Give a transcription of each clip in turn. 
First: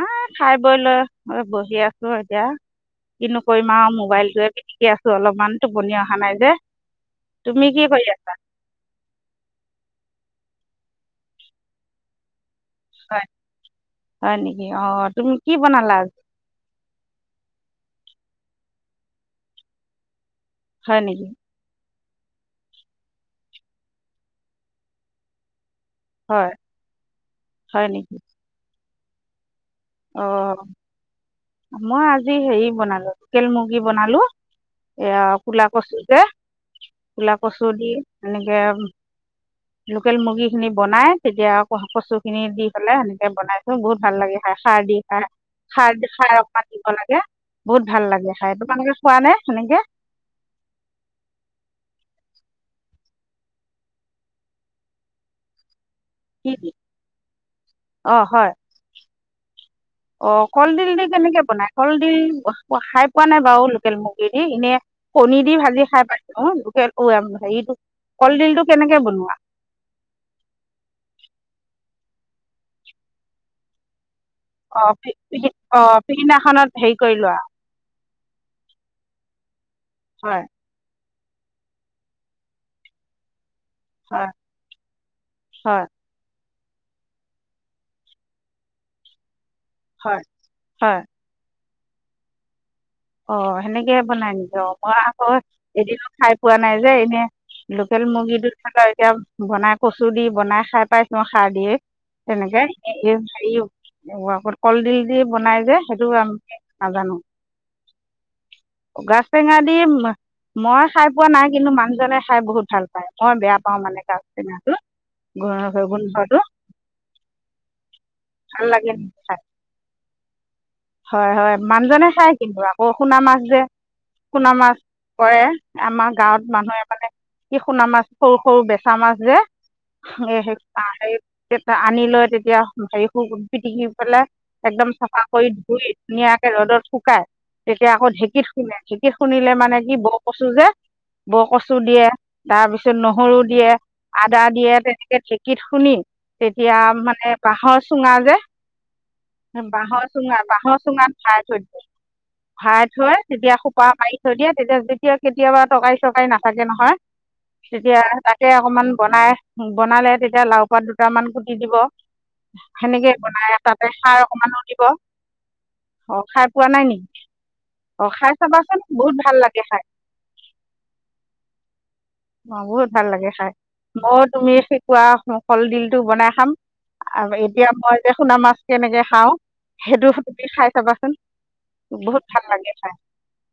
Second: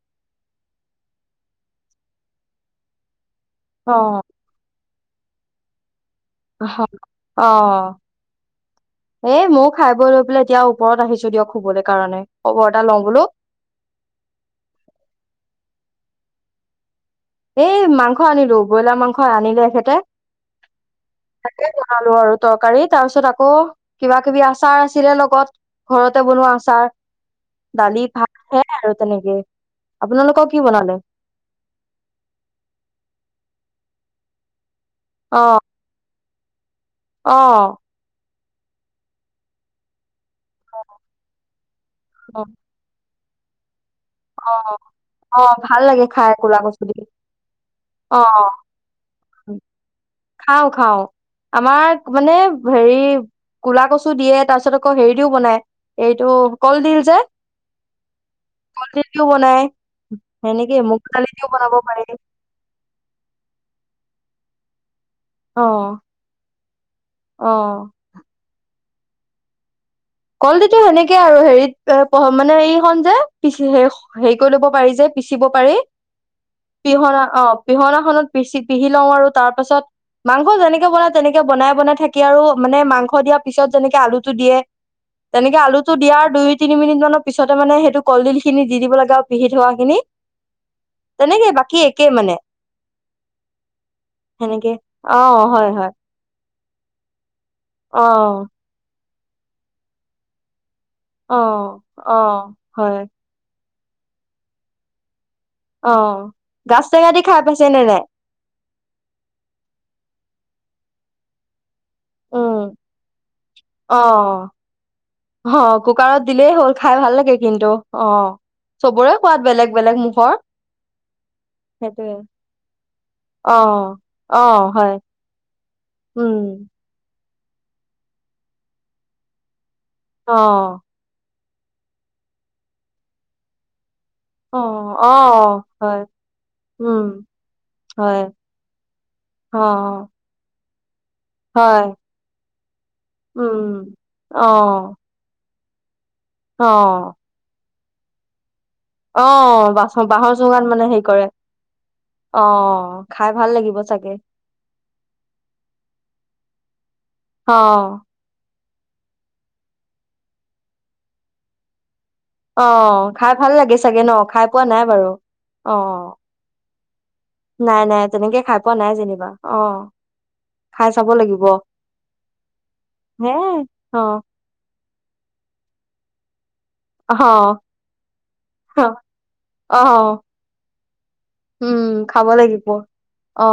আ খাই বৈ লৈ অলপ বহি আছো এতিয়া। কিনো কৰিম আৰু অ', মোবাইলটোৱে পিটিকি আছো অলপ। মানটো [unintelligible] অ', আছা এ ময়ো খাই বৈ লৈ পেলাই এতিয়া ওপৰত আহিছো দিয়ক শুবলৈ কাৰণে। খবৰ এটা লওঁ বোলো হয়- হয় নেকি অ', তুমি কি বনালা আ এই মাংস আনিলো, ব্ৰইলাৰ মাংস আনিলে এখেতে। হয় নেকি। খালো আৰু তৰকাৰী, তাৰ পিছত আকৌ কিবা কিবি আচাৰ আছিলে লগত। ঘৰতে হয় বনোৱা আচাৰ, হয় দালি নেকি ভাত সেইয়া আৰু তেনেকেই। আপোনালোকৰ কি বনালে। জি হেৰি বনালো, লোকেল মুৰ্গী বনালো। এয়া অ', কোলা কছো যে কোলা কচু অ', দি এনেকে লোকেল মুৰ্গীখিনি বনাই তেতিয়া কচুখিনি অ', দি পেলাই সেনেক বনাইছো বহুত ভাল অ', খাৰ দি খাই, অ ভাল খাৰ দ লাগে খাই খাৰ ক'লা অকমান কচু দিব দি লাগে বহুত ভাল লাগে খাই অ'! তোমালোকে খোৱা নে সেনেকৈ খাও, খাও। আমাৰ মানে হেৰি, ক'লা কচু দিয়ে, তাৰ পিছত আকৌ হেৰি দিও বনাই এইটো, কি দি কলডিল যে, অঁ হয় কলডিলটো বনাই। অ সেনেকে কলডিল মুগ দি দালি কেনেকে দিও বনাই? বনাব পাৰি কলডিল? অ' খাই পোৱা নাই বাৰু লোকেল মুৰ্গী দি, এনে কণী দি অ ভাজি খাই পাইছোঁ। লোকেল অ', হেৰিটো, কলডিলটো কেনেকে বনোৱা? কলডিলটো সেনেকে আৰু হেৰিত এ পঢ় মানে সৈইখন যে, পিচি সেইখ হেৰি কৰি ল'ব পাৰি অ', যে, পিচিব পাৰি। অ', পিছদিনাখনত হেৰি কৰি পিহনা লোৱা অ', পিহনাখনত পিচি পিহি লওঁ আৰু, তাৰ পাছত হয়, মাংস যেনেকে বনাই তেনেকে বনাই বনাই থাকি আৰু মানে মাংস দিয়া পিছত যেনেকে আলুটো হয়, দিয়ে তেনেকে আলু হয়, টো দিয়াৰ দুই তিনি মিনিট মানৰ পিছতে মানে সেইটো কলডিল খিনি দি দিব লগে আৰু পিহি থোৱা খিনি। হয়, হয়, তেনেকেই বাকী কি একে মানে? অ' সেনেকেই বনাই নিজে সেনেকে অ', মই আকৌ হয় হয় এদিনোঁ খাই পোৱা নাই যে এনেই অ লোকেল মুৰ্গী দুড খালেও এতিয়া বনাই কচু দি বনাই খাই পাইছোঁ, অ সাৰ দিয়ে, অ তেনেকে হয় হেৰিও মোৰ আকৌ কলডিল দি বনাই যে অ'! গাছ টেঙা দি খাই পাইছে নাই? গাছ টেঙা দি মান মই খাই পোৱা নাই কিন্তু মাং উম, গাজ অ', টেঙাটো অ'হ কুকাৰত গোন্ধটো দিলেই হ'ল, খাই ভাল লাগে কিন্তু, অ', ভাল লাগে চবৰে খাই সোৱাদ বেলেগ-বেলেগ মুখৰ। হয় হয়, মানুহজনে সেইটোৱে খাই কিন্তু আমাৰ। সোণা মাছ অ যে, অ সোণ মাছ, হয় কৰে। আমাৰ গাঁৱত উম মানুহে মানে কি সোণা মাছ, সৰু-সৰু বেচা মাছ যে। অ [unintelligible] তে আনি লয় তেতিয়া, হেৰিবোৰ পিটিকি পেলাই অ! একদম চাফা কৰি অ', অ! ধুই ধুনীয়াকে ৰ'দত শুকাই তেতিয়া আকৌ হয় ঢেঁকীত খুন্দে ঢেঁকীত খুন্দিলে অ মানে সি ব কচু যে বৰকচু হয় দিয়ে তাৰপিছত নহৰু উম দিয়ে অ আদা দিয়ে তেনেকে ঢে কীত খুন্দি অ তেতিয়া মানে বাঁহৰ চুঙা যে অ', বাচ, বাঁহৰ চুঙাল বাঁহ চুঙাত ভৰাই থৈ দিয়ে ভৰাই থৈ খাই ভাল তেতিয়া লাগিব সোপা চাগে মাৰি থৈ দিয়ে তেতিয়া যেতিয়া কেতিয়াবা তৰকাৰী চৰকাৰী নাথাকে নহয় অ তেতিয়া তাকে অকমান বনাই, বনালে তেতিয়া লাও পাত দুটামান কুটি দিব। অ সেনেকৈ খাই বনাই ভাল লাগে তাতে চাগে ন খাৰ খাই অকণমানো পোৱা নাই দিব বাৰু অ অঁ খাই পোৱা নাই নেকি নাই নাই অঁ তেনেকে খাই পোৱা চাবাচোন নাই বহুত যেনিবা ভাল অ লাগে খাই খাই চাব লাগিব অ বহুত ভাল লাগে হে খাই অ মই তুমি শিকোৱা কলদিল টো বনাই খাম। অ আৰু এতিয়া মই যে পোণা মাছ কেনেকে খাও অ সেইটো তুমি খাই চাবা উম খাব লাগিব অ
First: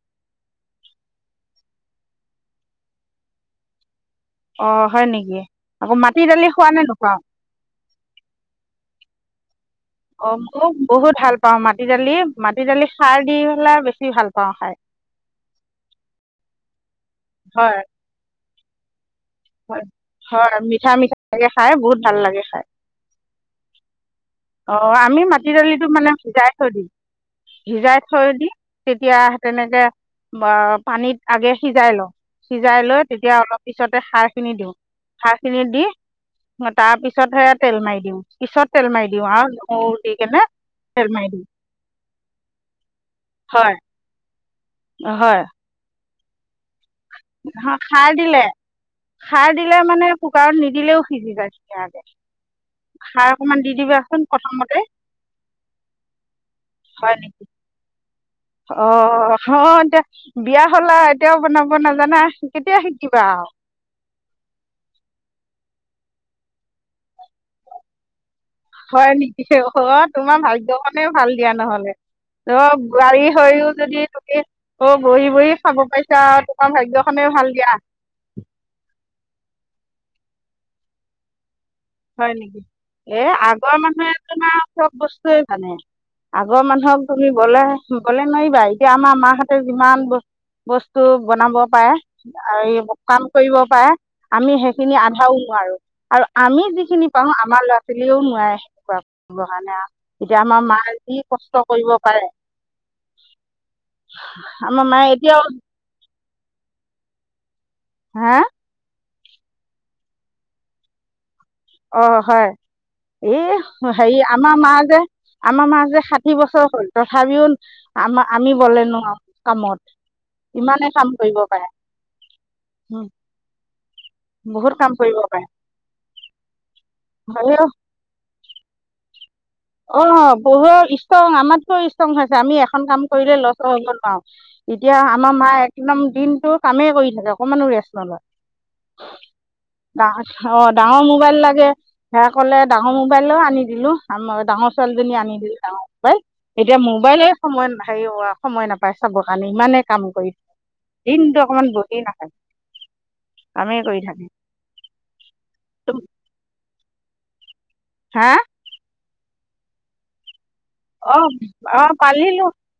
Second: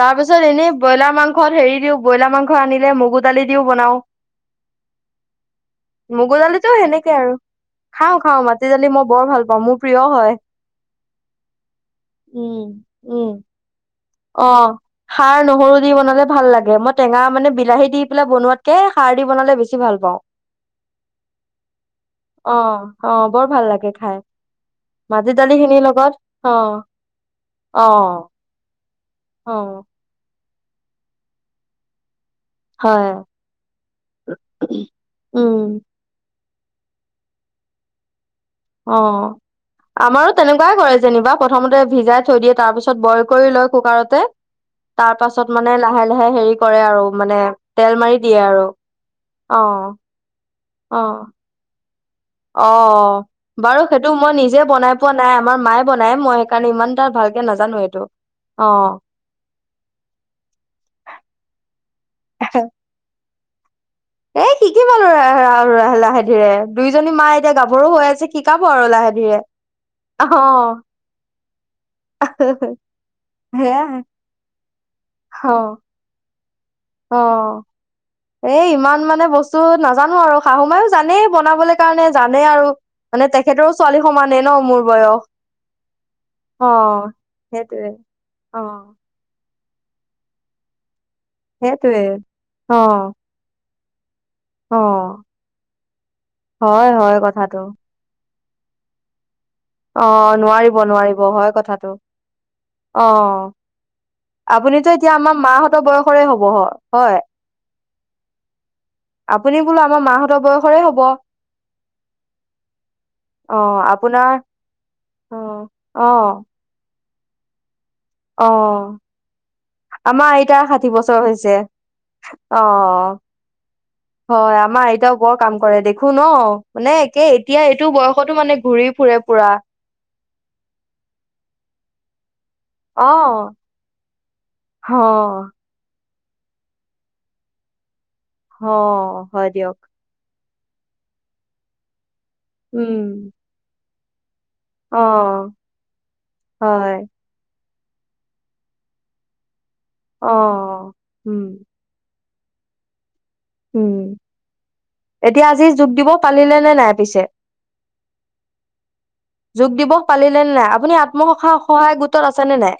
তাৰপিছত এনেই ব্ৰইলাৰ মাংসত হেৰি দিও ব্ৰইলাৰ মাংস আনিলে মগু দালি দিও বনাওঁ। অঁ হয় নেকি আকৌ মাটি মগু দালি খোৱা দালিটো নে সেনেকে নোখোৱা আৰু খাওঁ খাওঁ মাটি দালি মই বৰ ভাল পাও মোক অ বহুত ভাল পাও মাটি দালি উম মাটি দালি খাৰ উম দি পেলাই বেছি ভাল অ পাওঁ খাই খাৰ নহৰু দি বনালে ভাল লাগে মই টেঙা মানে হয় বিলাহী দি পেলাই বনোৱাত কে খাৰ দি বনালে হয় বেছি ভাল পাওঁ হয় মিঠা মিঠাকৈ খাই বহুত ভাল লাগে অ অ বৰ ভাল লাগে খাই। অ আমি মাটি দালি খিনিৰ দালিটো মানে লগত সিজাই অ থৈ দিম অ সিজাই থৈ দি তেতিয়া অ তেনেকে বা পানীত আগে সিজাই লওঁ সিজাই লৈ হয় তেতিয়া অলপ পিছতে খাৰ খিনি দিওঁ খাৰ উম খিনি দি তাৰ পিছতহে তেল মাৰি দিওঁ পিছত তেল মাৰি দি দিওঁ আৰু নহৰু অ' আমাৰো কেনে তেনেকোৱাই কৰে তেল মাৰি যেনিবা দিওঁ প্ৰথমতে ভিজাই থৈ দিয়ে তাৰপিছত বইল কৰি লয় হয় কুকাৰতে তাৰ পাছত মানে লাহে লাহে। [unintelligible] মানে হ তেল মাৰি খাৰ দিয়ে দিলে আৰু খাৰ অ দিলে মানে কুকাৰত নিদিলেও অ সিজি জাইছুন আগে। অ বাৰু সেইটো মই নিজে প্ৰথমতে বনাই পোৱা নাই আমাৰ মায়ে বনাই মই সেইকাৰণে ইমান তা ভালকে নাজানো সেইটো। অ অ এতিয়া বিয়া হল আৰু এতিয়াও বনাব নাজানা কেতিয়া শিকিবা আৰু এ শিকিম আৰু ল ল লাহে ধীৰে দুইজনী মা এতিয়া গাভৰুো হৈ আছে শিকাব আৰু লাহে হয় ধীৰে নেকি অ তোমাৰ অ'। ভাগ্যখনে ভাল। দিয়া নহয়। অ বোৱাৰী হৈও যদি সেয়াই। তুমি বহি বহি অ' খাব পাইছা। অ এ ইমান মানে বস্তু। নাজানো আৰু শাহু মায়ো জানেই বনাবলৈ। কাৰণে হয় জানেই নেকি আৰু এ মানে তেখেতৰো আগৰ ছোৱালী মানুহে সমানেই ন তোমাৰ মোৰ চব বয়স বস্তুয়ে জানে আগৰ মানুহক অ' তুমি বলে সেইটোৱে বলে নোৱাৰিবা এতিয়া অ' আমাৰ মাহত যিমান বস বস্তু টো বনাব পাৰে সেইটোৱে আৰু অ' কাম কৰিব পাৰে। আমি সেইখিনি অ' আধাও নোৱাৰোঁ আৰু আমি যি। সেই হয় খিনি হয় পাৰো কথাটো। আমাৰ ল'ৰা ছোৱালীও নোৱাৰে। [unintelligible] অ' এতিয়া আমাৰ নোৱাৰিব মায়ে যি নোৱাৰিব হয় কষ্ট কথাটো কৰিব পাৰে অ আমাৰ আপুনিতো মায়ে এতিয়া আমাৰ এতিয়াও মাহঁতৰ বয়স। হ'ব হয় হয়। হা আপুনি বোলো আমাৰ মাহঁতৰ বয়সৰে হব। অ হয় এই অ হেৰি আপোনাৰ আমাৰ মা যে অ আমাৰ মা যে অ ষাঠি বছৰ হ'ল। তথাপিও আমাৰ অ আমি বলে নোৱাৰোঁ কামত আমাৰ আতা ইমানে ষাঠি কাম বছৰ কৰিব হৈছে। পাৰে অ উম হয় বহুত আমাৰ কাম কৰিব আইতাও বৰ পাৰে কাম কৰে দেখো ন মানে হয় এতিয়া এইটো বয়সতো মানে ঘূৰি ফুৰে। পুৰা। অ বহু ষ্ট্ৰং আমাতকৈ ষ্ট্ৰং খাই। আমি এখন অ কাম কৰিলে লচও হ'ব নোৱাৰো। এতিয়া হ আমাৰ মা একদম। দিনটো কামে কৰি থাকে অকমানো ৰেষ্ট নলয়। হ হয় দিয়ক। ডা অ ডাঙৰ মোবাইল লাগে। সেয়া ক'লে ডাঙৰ উম মোবাইলো আনি দিলো। আম ডাঙৰ অ ছোৱালীজনী আনি দিলে ডাঙৰ মোবাইল এতিয়া হয় মোবাইলে সময় নাই [unintelligible] সময় নাপায় চাবৰ কাৰণে ইমানে কাম কৰি অ দিনটো উম অকণমান বহি নাথাকে কামেই উম, কৰি থাকে এতিয়া আজি যোগ দিব পাৰিলে নে নাই? পিছে হা যোগ দিৱস পালি পালিলে নাই আপুনি অ আত্মসহায়ক অ সহায় গোটত আছে পালিলো নে নাই?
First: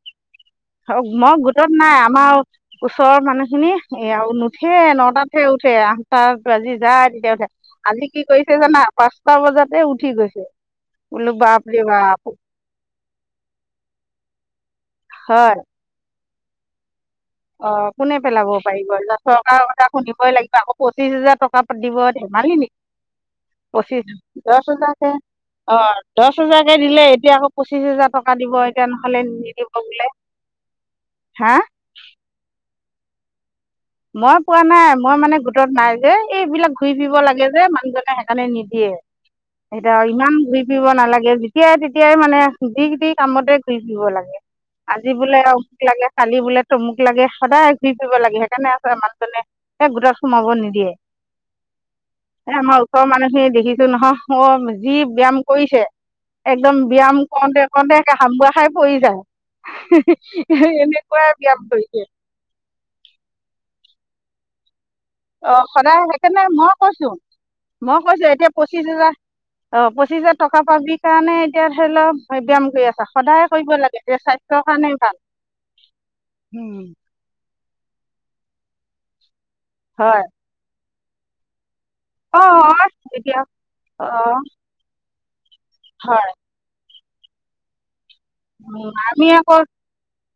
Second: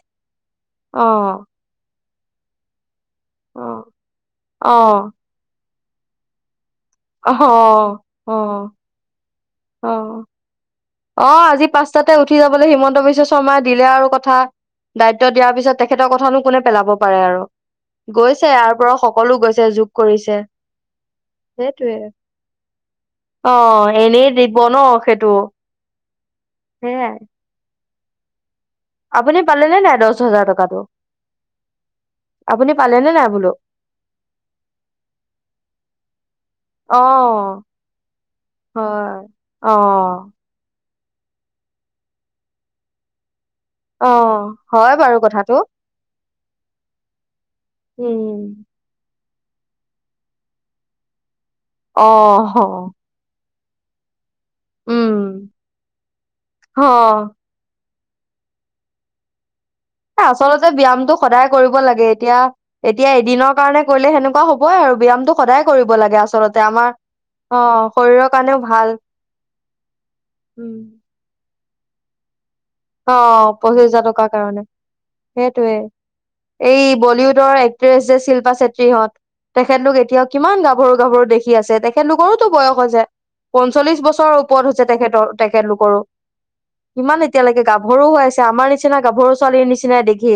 মই অ', গোটত নাই আমাৰ ওচৰৰ মানুহখিনি অ', এয়া নুঠে অ', নটাতহে উঠে। চাৰে আঠটা বাজি যায় তেতিয়া অ', উঠে, আজি কি কৰিছে অ', জানা? পা ছটা বজাতে উঠি গৈছে। বোলো অহ আজি বাপৰে পাঁচটাতে বাপ উঠি যাবলৈ হিমন্ত বিশ্ব শৰ্মাই দিলে আৰু কথা দায়িত্ব দিয়াৰ পিছত তেখেতৰ কথানো কোনে পেলাব? পাৰে আৰু। অহ কোনে গৈছে পেলাব ইয়াৰ পাৰিব পৰা সকলো গৈছে চৰকাৰৰ কথা যোগ শুনিবই কৰিছে লাগিব আকৌ পঁচিশ হাজাৰ টকা সেইটোয়ে। দিব ধেমালি নেকি। অ', পঁচিছ এনেই হাজাৰ দিব দহ ন হাজাৰকে সেইটো অহ দহ হাজাৰকে দিলে সেয়াই। এতিয়া আকৌ পঁচিছ হাজাৰ টকা দিব এতিয়া নহ'লে আপুনি নিদিব পালেনে নাই বোলে দহ হাজাৰ টকাটো? হা আপুনি পালেনেে নাই বোলো? মই পোৱা নাই মই মানে গোটত নাই যে এইবিলাক ঘূৰি ফুৰিব লাগে যে অ', মানুহজনে সেইকাৰণে নিদিয়ে, হয়, এতিয়া অ'। ইমান ঘূৰি ফুৰিব না লাগে যেতিয়াই তেতিয়াই মানে যিটি কামতে ঘূৰি - ফুৰিব অ লাগে হয় আজি বাৰু বোলে কথাটো অমুক লাগে কালি বোলে তমুক লাগে সদায় ঘূৰি ফুৰিব লাগে উম সেইকাৰণে সেইকাৰণে সেই গোটত সোমাব নিদিয়ে। অ এহ হ আমাৰ ওচৰৰ মানুহখিনি দেখি নহয় যি উম ব্যায়াম কৰিছে একদম অ ব্যায়াম কৰোঁতে কৰোঁতে তাই হামবোৱা খাই পৰি যায় আচলতে ব্যায়ামটো এনেকুৱাই সদায় ব্যায়াম কৰিব কৰিছে লাগে এতিয়া এতিয়া এদিনৰ কাৰণে গ'লে সেনেকুৱা হ'বই আৰু ব্যায়ামটো অ কৰিব সদায় লাগে সেইকাৰণে আচলতে মই আমাৰ কৈছো অ মই শৰীৰৰ কৈছো এতিয়া কাৰণেও পঁচিশ ভাল হাজাৰ অ পঁচিছ হাজাৰ টকা উম পাবি কাৰণে [unintelligible] হলে ব্যায় অ', পঁচিশ হাজাৰ টকাৰ কাৰণে। সেইটোৱে এই বলিউডৰ এক যে শিল্পা চেত্ৰীহঁত তেখেতলোক হয় এতিয়াও কিমান গা গাভৰু গাভৰু দেখি আছে অ তেখেতলোকৰোটো বয়স হৈছে এতিয়া পঞ্চল্লিশ অ বছৰৰ ওপৰত হৈছে তেখেতৰ তেখেতলোকৰো হয় ইমান এয়ালৈকে আমি আকৌ দেখি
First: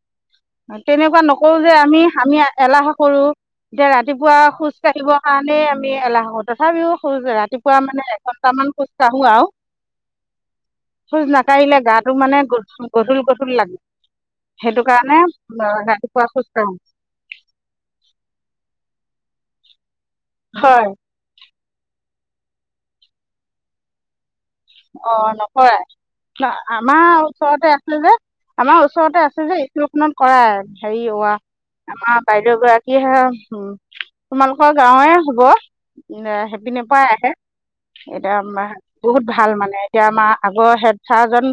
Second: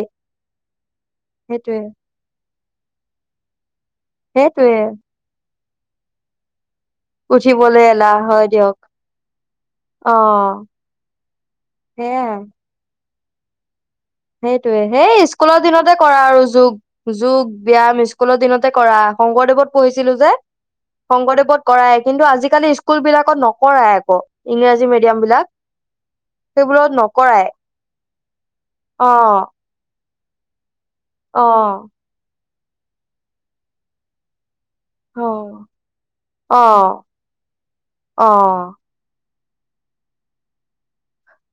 তেনেকুৱা নকৰো যে সেইটোয়ে আমি আমি এলাহ কৰো এতিয়া ৰাতিপুৱা খোজ সেইটোয়ে কাঢ়িব কাৰণেই আমি [unintelligible] তথাপিও খোজ ৰাতিপুৱা উঠিবলে মানে এলাহ হয় এঘন্টামান দিয়ক খোজ কঢ়ো আৰু অ খোজ নাকঢ়িলে গাটো মানে সেইয়াই গ [unintelligible] লাগিল সেইটোয়ে সেই স্কুলৰ দিনতে কৰা ৰাতিপুৱা আৰু খোজ কাঢ়ো যোগ যোগ ব্যাম স্কুলৰ দিনতে কৰা শংকৰদেৱত পঢ়ি ছিলো যে, হয় শংকৰদেৱত কৰায় কিন্তু আজিকালি স্কুল বিলাকত নকৰাই আকৌ ইংৰাজী অ মিডিয়াম বিলাক নকৰাই সেইবোৰত আমাৰ নকৰাই ওচৰতে আছিল যে আমাৰ ও অ ওচৰতে আছে যে [unintelligible] কৰা হৰি অ আম পাই [unintelligible] [unintelligible] তোমালোক গাঁৱে অ হব অ সেপনে পৰা আহে অ এতিয়া বহুত ভাল মানে এতিয়া আমাৰ আগৰ হেড চাৰজন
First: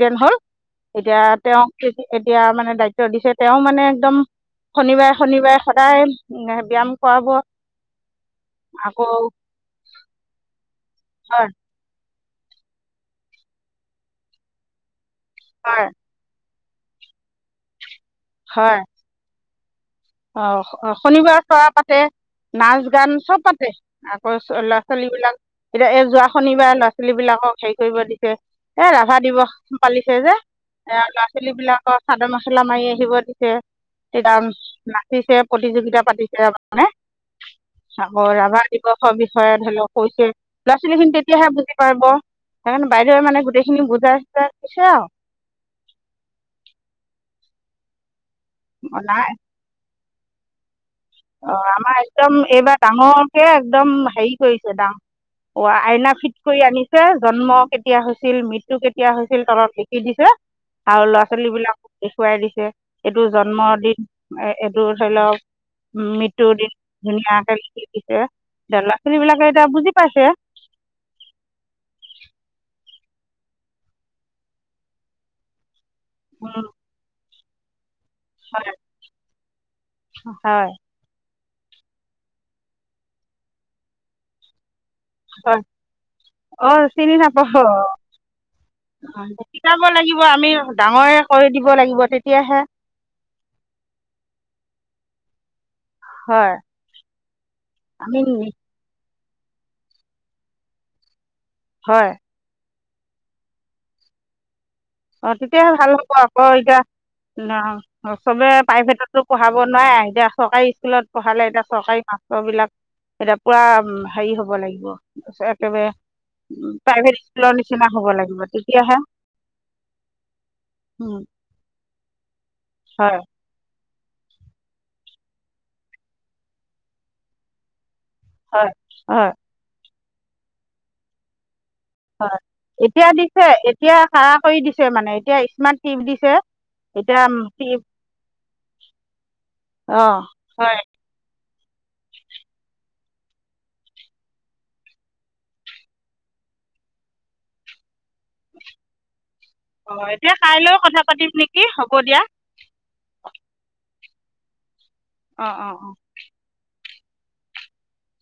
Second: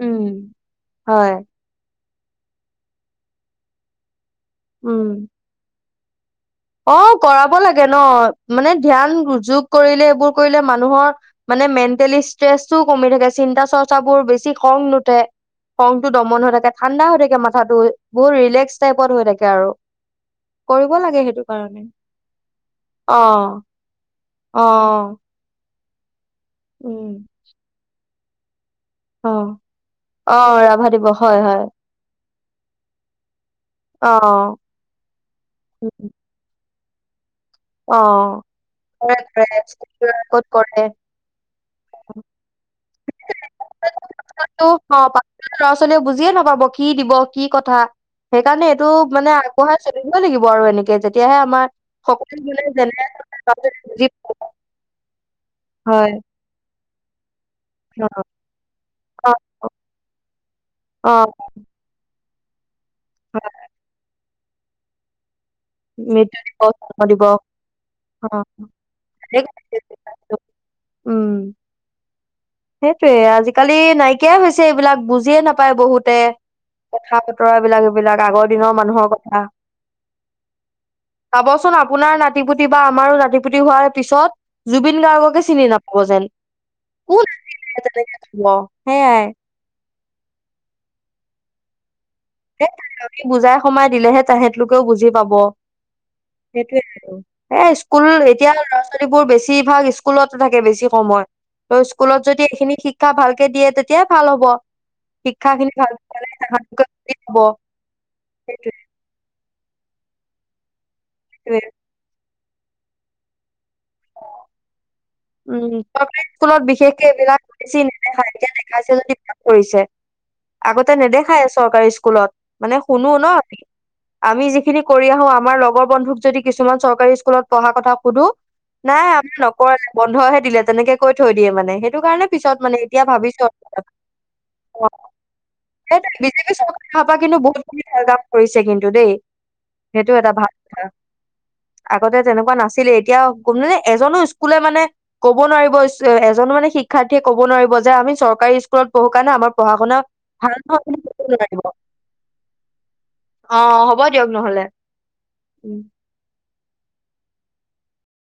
উম হল এতিয়া হয় তেওঁ এতিয়া মানে দায়িত্ব দিছে তেওঁ মানে একদম উম শনিবাৰ শনিবাৰ শ তাই অ', কৰাব লাগে ন? মানে ধ্যান আকৌ যোগ কৰিলে এইবোৰ কৰিলে মানুহৰ হয় মানে মেণ্টেলি তেজতো কমি থাকে, চিন্তা চৰ্চা বোৰ বেছি খং নুঠে। হয় খংটো দমন হৈ থাকে। ঠাণ্ডা হৈ থাকে মাথাাতটো বহুত ৰিলেক্স টাইপত হৈ থাকে আৰু। অ কৰিব লাগে শনিবাৰ সেইটো চ'ৰা কাৰণে পাতে নাচ গান চব অ পাতে আকৌ অ ল'ৰা ছোৱালী বিলাক এতিয়া এ যোৱা শনিবাৰ ল'ৰা উম ছোৱালী বিলাকক হেৰি কৰিব দি ছে এ ৰাভা অ দিৱস পালিছে যে অ ৰাভা এ দিৱস ল'ৰা হয় ছোৱালী হয় বিলাকৰ চাদৰ মেখল মেখেলা মাৰি আহিব দিছে অ তেতিয়া নাচিছে প্ৰতিযোগিতা পাতিছে হয়নে অ আকৌ ৰাভা দিৱসৰ কৰে বিষয়ে ধৰি লওঁক কৈছে কৰে ল'ৰা কৰে ছোৱালী খিনি তেতিয়াহে বুজি পাব, সেইকাৰণে বাইদেৱে মানে গোটেইখিনি বুজাই চুজাই তো দিছে অ আও পাছৰ ল'ৰা ছোৱালীয়ে বুজিয়ে নাপাব কি দিব কি কথা সেইকাৰণে এইটো মানে আগবঢ়াইছে কৰিব লাগিব আৰু এনেক যেতিয়াহে আমাৰ সক এইবাৰ ডাঙৰকে একদম হেৰি কৰিছে ডাঙ অ আইনা হয় ফিট কৰি আনি যে জন্ম কেতিয়া অ হৈছিল মৃত্যু কেতি য়া হৈছিল তলত লিখি দিছিল যে আৰু অ ল'ৰা ছোৱালীবিলাক দে খোৱাই দিছে এইটো হয় জন্মৰ দিন এ এইটো ধৰি লওঁক উম, মৃত্যু দিন দিৱস জন্ম দিৱস অ ধুনীয়াকে লিখি দিছে ল'ৰা ছোৱালী বিলাকে এতিয়া বুজি পাইছে। উম সেইটোয়ে আজিকালি নাইকিয়াই হৈছে এইবিলাক বুজিয়ে নাপায় বহুত তে কথা পা ৰ এইবিলাক এই বিলাক আগৰ দিনৰ মানুহৰ কথা। হয় চাবচোন, আপোনাৰ নাতিপুতি বা আমাৰো নাতিপুতি হোৱাৰ পিছত জুবিন গাৰ্গকে হয় চিনি নাপাব যেন। অঁ চিনি কোন নেপাব। আজিকালি তেনেকে কব সেইয়াই শিকাব লাগিব। আমি ডাঙৰে কৰি দিব লাগিব তেতিয়া। আমি বুজাই সোমাই দিলেহে, তেহেত লোকেও বুজি পাব। হয় সেইটোয়ে আৰু, এ আমি স্কুলত এতিয়া নি- ল'ৰা ছোৱালী বাকিবোৰ বেছিভাগ স্কুলতে থাকে। বেছি সময় তই হয় স্কুলত যদি, এইখিনি ঠিক শিক্ষা ভালকে দিয়ে, তেতিয়াহে ভাল হ'ব। অ' শিক্ষা তেতিয়াহে খিনি ভাল ভালকে হ'ব, পালে আকৌ এতিয়া তাহাঁতলোকে বুজি পাব ন! চবে সেইটোৱে প্ৰাইভেটতো পঢ়াব নোৱাৰে, এতিয়া চৰকাৰী স্কুলত পঢ়ালে সেইটোৱে এতিয়া চৰকাৰী কাম বিলাক এতিয়া পুৰা হেৰি হ'ব লাগিব। একেবাৰে পাব্লিক স্কুলত বিশেষকে প্ৰাইভেট এইবিলাক স্কুলৰ বেছি নিচিনা হ'ব নেদেখায়। লাগিব এতিয়া দেখাইছে তেতিয়াহে যদি ভাল কৰিছে। আগতে উম, নেদেখায় চৰকাৰী স্কুলত। মানে শুনোঁ হয় ন। আমি যিখিনি কৰি আহোঁ, আমাৰ লগৰ বন্ধুক যদি কিছুমান চৰকাৰী স্কুলত পঢ়া কথা সুধোঁ, হয় নাই আমি হয় নকৰোঁ এনেকে ক বন্ধহে দিলে, তেনেকে কৈ থৈ দিয়ে মানে। সেইটো কাৰণে হয় পিছত মানে এতিয়া দিছে ভাবিছোঁ। এতিয়া কাৰা কৰি দিছে মানে এতিয়া স্মাৰ্ট টিপ দিছে বিজপি চৰকাৰ অহাৰ পৰা এতিয়া কিন্তু উম, বহুতখিনি ভাল কাম কৰিছে কিন্তু দেই। অ সেইটো এটা ভাল হয় কথা। আগতে তেনেকুৱা নাছিলে, এতিয়া অকল মানে এজনোঁ স্কুলে মানে ক'ব নোৱাৰিব, এজনোঁ মানে শিক্ষাৰ্থীয়ে ক'ব নোৱাৰিব যে, আমি চৰকাৰী স্কুলত পঢ়ো কাৰণে আমাক পঢ়া অ শুনা এতিয়া ভাল কাইলৈও নহয়, কথা পাতিম [unintelligible] নোৱাৰিব। নেকি হ'ব দিয়া অ হ'ব দিয়ক নহ'লে। অ! অ! উম অ!